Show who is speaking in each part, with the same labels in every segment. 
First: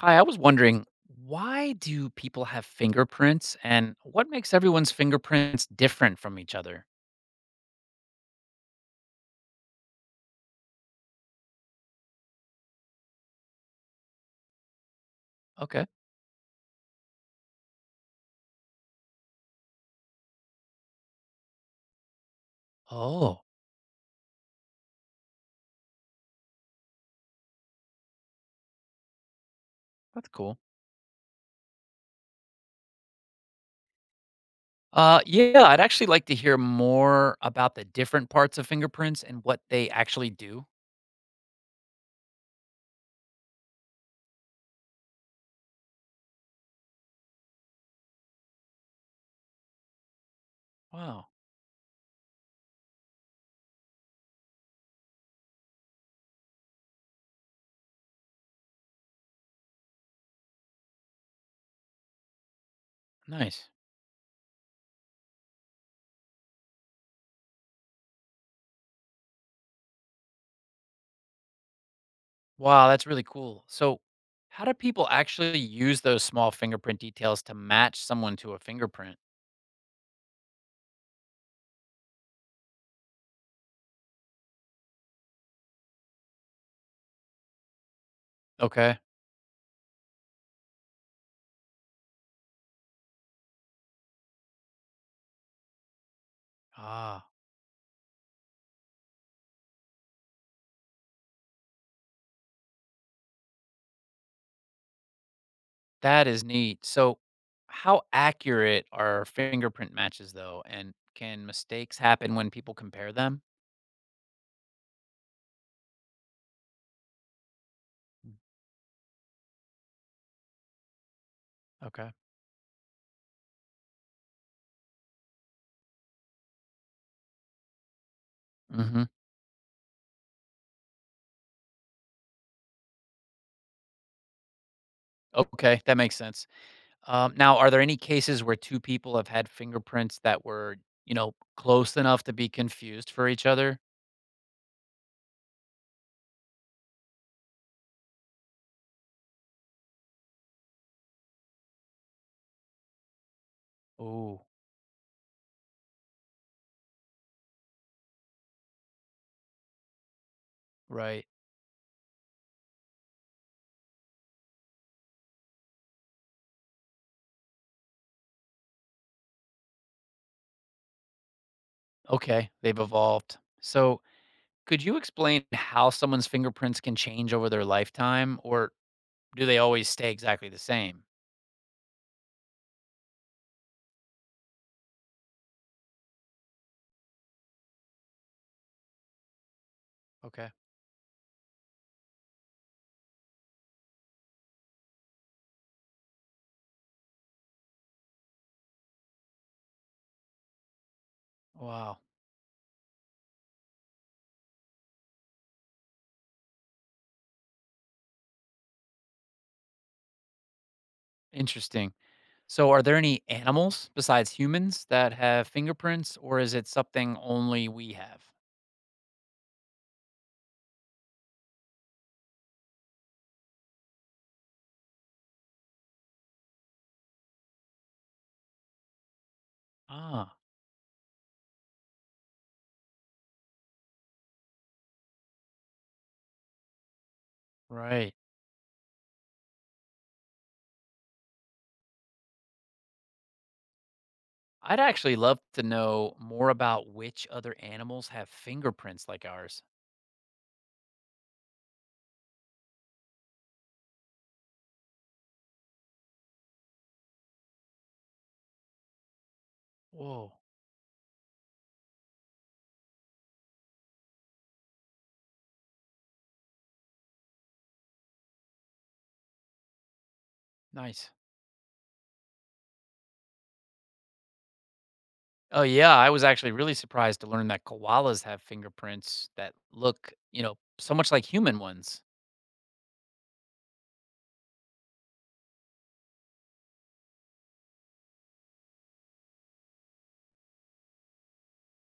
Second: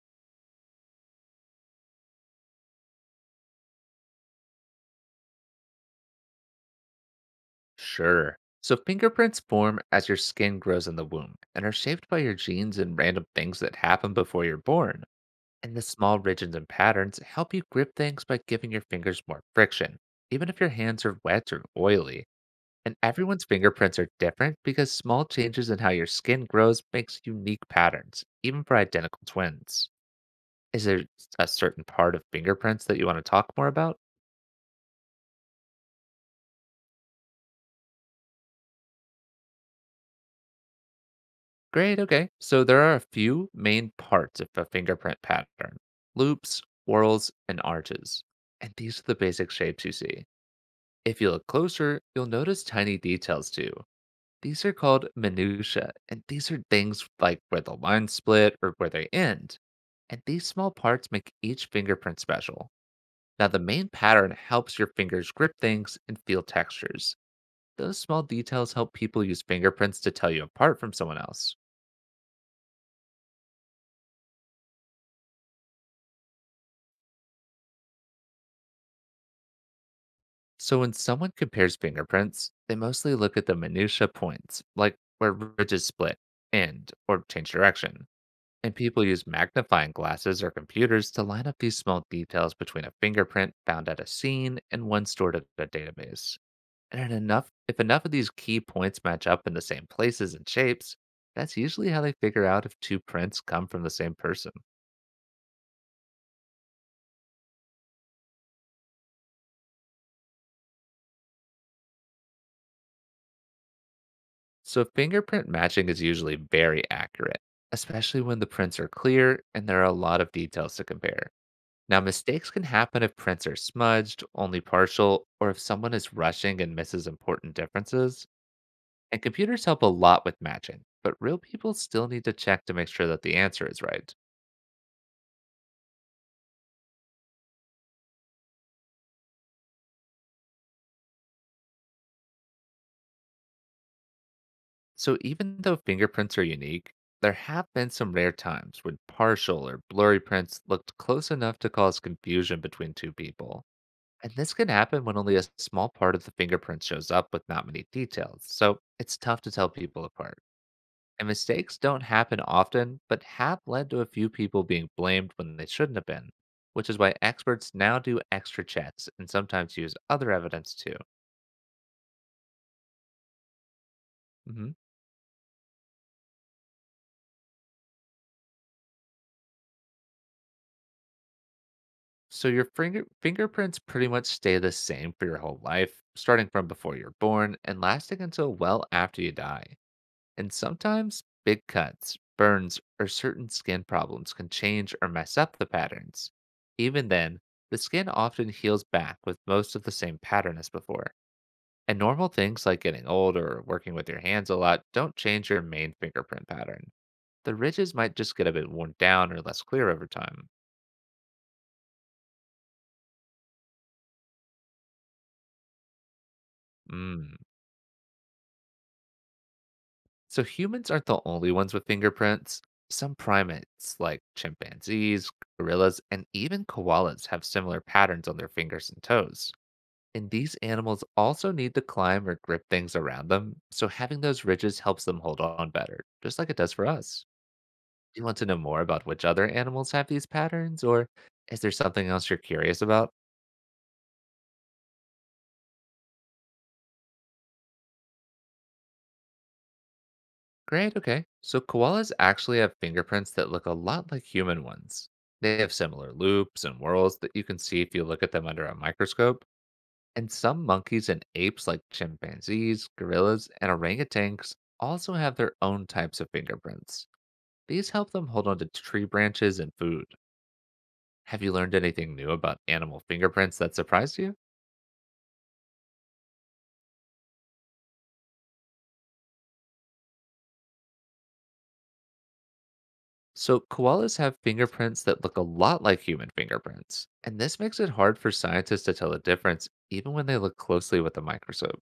Speaker 1: Hi, I was wondering why do people have fingerprints and what makes everyone's fingerprints different from each other?
Speaker 2: Sure. So fingerprints form as your skin grows in the womb and are shaped by your genes and random things that happen before you're born. And the
Speaker 1: Okay.
Speaker 2: small ridges and patterns help you grip things by giving your fingers more friction, even if your hands are wet or oily. And
Speaker 1: Oh,
Speaker 2: everyone's fingerprints are different because small changes in how your skin grows makes unique patterns, even for identical twins.
Speaker 1: that's cool.
Speaker 2: Is there a certain part of fingerprints that you want to talk more about?
Speaker 1: Yeah, I'd actually like to hear more about the different parts of fingerprints and what they actually do.
Speaker 2: Great. Okay. So there are a few main parts of a fingerprint pattern: loops, whorls, and arches. And these are the basic shapes you see. If
Speaker 1: Wow,
Speaker 2: you look closer, you'll notice tiny details too. These are called minutiae, and these are things like where the lines split or where they end. And these small parts make each fingerprint special. Now, the
Speaker 1: nice.
Speaker 2: main pattern helps your fingers grip things and feel textures. Those small details help people use fingerprints to tell you apart from someone else.
Speaker 1: Wow, that's really cool. So, how do people actually use those small fingerprint details to match someone to a fingerprint?
Speaker 2: So when someone compares fingerprints, they mostly look at the minutia points, like where ridges split, end, or change direction. And
Speaker 1: Okay.
Speaker 2: people use magnifying glasses or computers to line up these small details between a fingerprint found at a scene and one stored at a database.
Speaker 1: Ah,
Speaker 2: If enough of these key points match up in the same places and shapes, that's usually how they figure out if two prints come from the same person.
Speaker 1: that is neat. So, how accurate are fingerprint matches though, and can mistakes happen when people compare them?
Speaker 2: So, fingerprint matching is usually very accurate, especially when the prints are clear and there are a lot of details to compare. Now,
Speaker 1: Okay.
Speaker 2: mistakes can happen if prints are smudged, only partial, or if someone is rushing and misses important differences.
Speaker 1: Hmm.
Speaker 2: And computers help a lot with matching, but real people still need to check to make sure that the answer is right.
Speaker 1: Okay, that makes sense. Now, are there any cases where two people have had fingerprints that were close enough to be confused for each other?
Speaker 2: So, even though fingerprints are unique, there have been some rare times when partial or blurry prints looked close enough to cause confusion between two people. And
Speaker 1: Oh,
Speaker 2: this can happen when only a small part of the fingerprint shows up with not many details, so it's tough to tell people apart.
Speaker 1: right.
Speaker 2: And mistakes don't happen often, but have led to a few people being blamed when they shouldn't have been, which is why experts now do extra checks and sometimes use other evidence too.
Speaker 1: Okay, they've evolved. So,
Speaker 2: Hmm.
Speaker 1: could you explain how someone's fingerprints can change over their lifetime, or do they always stay exactly the same?
Speaker 2: So your fingerprints pretty much stay the same for your whole life, starting from before you're born and lasting until well after you die.
Speaker 1: Okay.
Speaker 2: And sometimes big cuts, burns, or certain skin problems can change or mess up the patterns. Even then, the skin often heals back with most of the same pattern as before, and
Speaker 1: Wow,
Speaker 2: normal things like getting old or working with your hands a lot don't change your main fingerprint pattern. The ridges might just get a bit worn down or less clear over time.
Speaker 1: interesting. So, are there any animals besides humans that have fingerprints, or is it something
Speaker 2: Mm.
Speaker 1: only we have?
Speaker 2: So humans aren't the only ones with fingerprints. Some primates, like chimpanzees, gorillas, and even koalas, have similar patterns on their fingers and toes. And
Speaker 1: Ah,
Speaker 2: these animals also need to climb or grip things around them, so having those ridges helps them hold on better, just like it does for us.
Speaker 1: right.
Speaker 2: Do you want to know more about which other animals have these patterns, or is there something else you're curious about?
Speaker 1: I'd actually love to know more about which other animals have fingerprints like ours.
Speaker 2: Great, okay. So koalas actually have fingerprints that look a lot like human ones. They have similar loops and whorls that you can see if you look at them under a microscope. And
Speaker 1: Whoa,
Speaker 2: some monkeys and apes, like chimpanzees, gorillas, and orangutans, also have their own types of fingerprints. These help them hold on to tree branches and food.
Speaker 1: nice.
Speaker 2: Have you learned anything new about animal fingerprints that surprised you?
Speaker 1: Oh, yeah. I was actually really surprised to learn that koalas have fingerprints that look so much like human ones.
Speaker 2: So, koalas have fingerprints that look a lot like human fingerprints, and this makes it hard for scientists to tell the difference even when they look closely with a microscope.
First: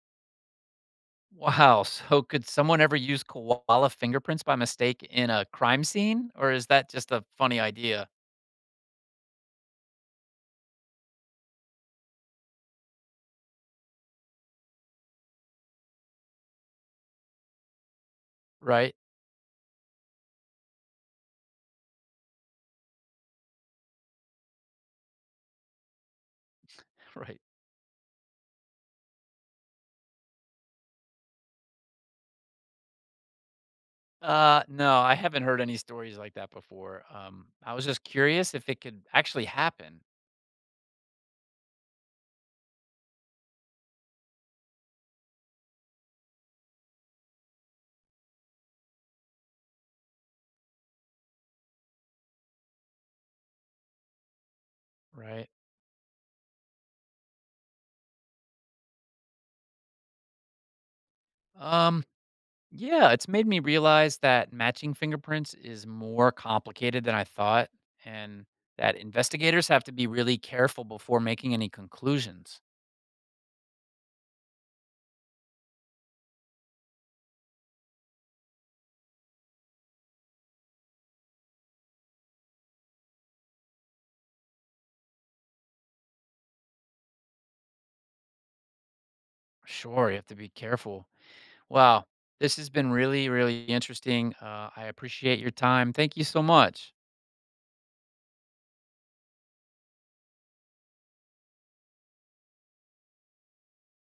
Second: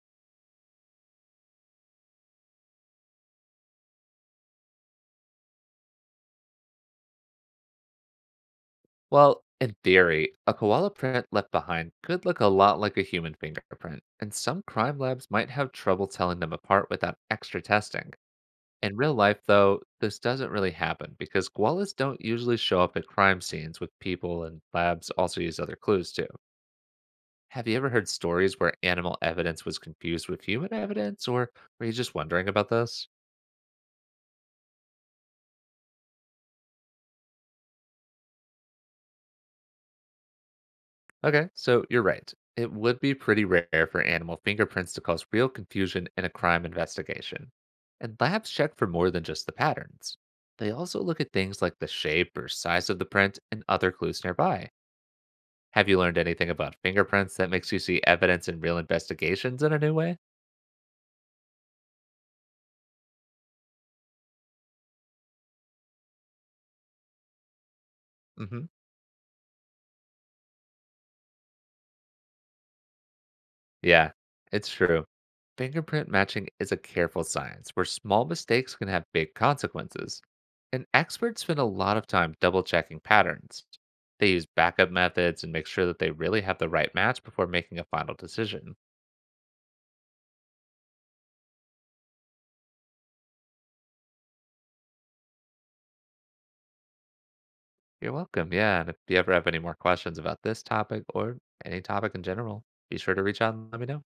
Speaker 1: Wow. So, could someone ever use koala fingerprints by mistake in a crime scene, or is that just a funny idea?
Speaker 2: Well, in theory, a koala print left behind could look a lot like a human fingerprint, and some crime labs might have trouble telling them apart without extra testing.
Speaker 1: Right.
Speaker 2: In real life, though, this doesn't really happen because koalas don't usually show up at crime scenes with people, and labs also use other clues too.
Speaker 1: Right.
Speaker 2: Have you ever heard stories where animal evidence was confused with human evidence, or were you just wondering about this?
Speaker 1: No, I haven't heard any stories like that before. I was just curious if it could actually happen,
Speaker 2: Okay, so you're right. It would be pretty rare for animal fingerprints to cause real confusion in a crime investigation. And labs check for more than just the patterns. They also look at things like the shape or size of the print and other clues nearby.
Speaker 1: right?
Speaker 2: Have you learned anything about fingerprints that makes you see evidence in real investigations in a new way?
Speaker 1: Um, yeah, it's made me realize that matching fingerprints is more complicated than I thought, and
Speaker 2: Hmm.
Speaker 1: that investigators have to be really careful before making any conclusions.
Speaker 2: Yeah, it's true. Fingerprint matching is a careful science where small mistakes can have big consequences. And experts spend a lot of time double checking patterns. They use backup methods and make sure that they really have the right match before making a final decision.
Speaker 1: Sure, you have to be careful. Wow, this has been really, really interesting. I appreciate your time. Thank you so much.
Speaker 2: You're welcome. Yeah. And if you ever have any more questions about this topic or any topic in general, be sure to reach out and let me know.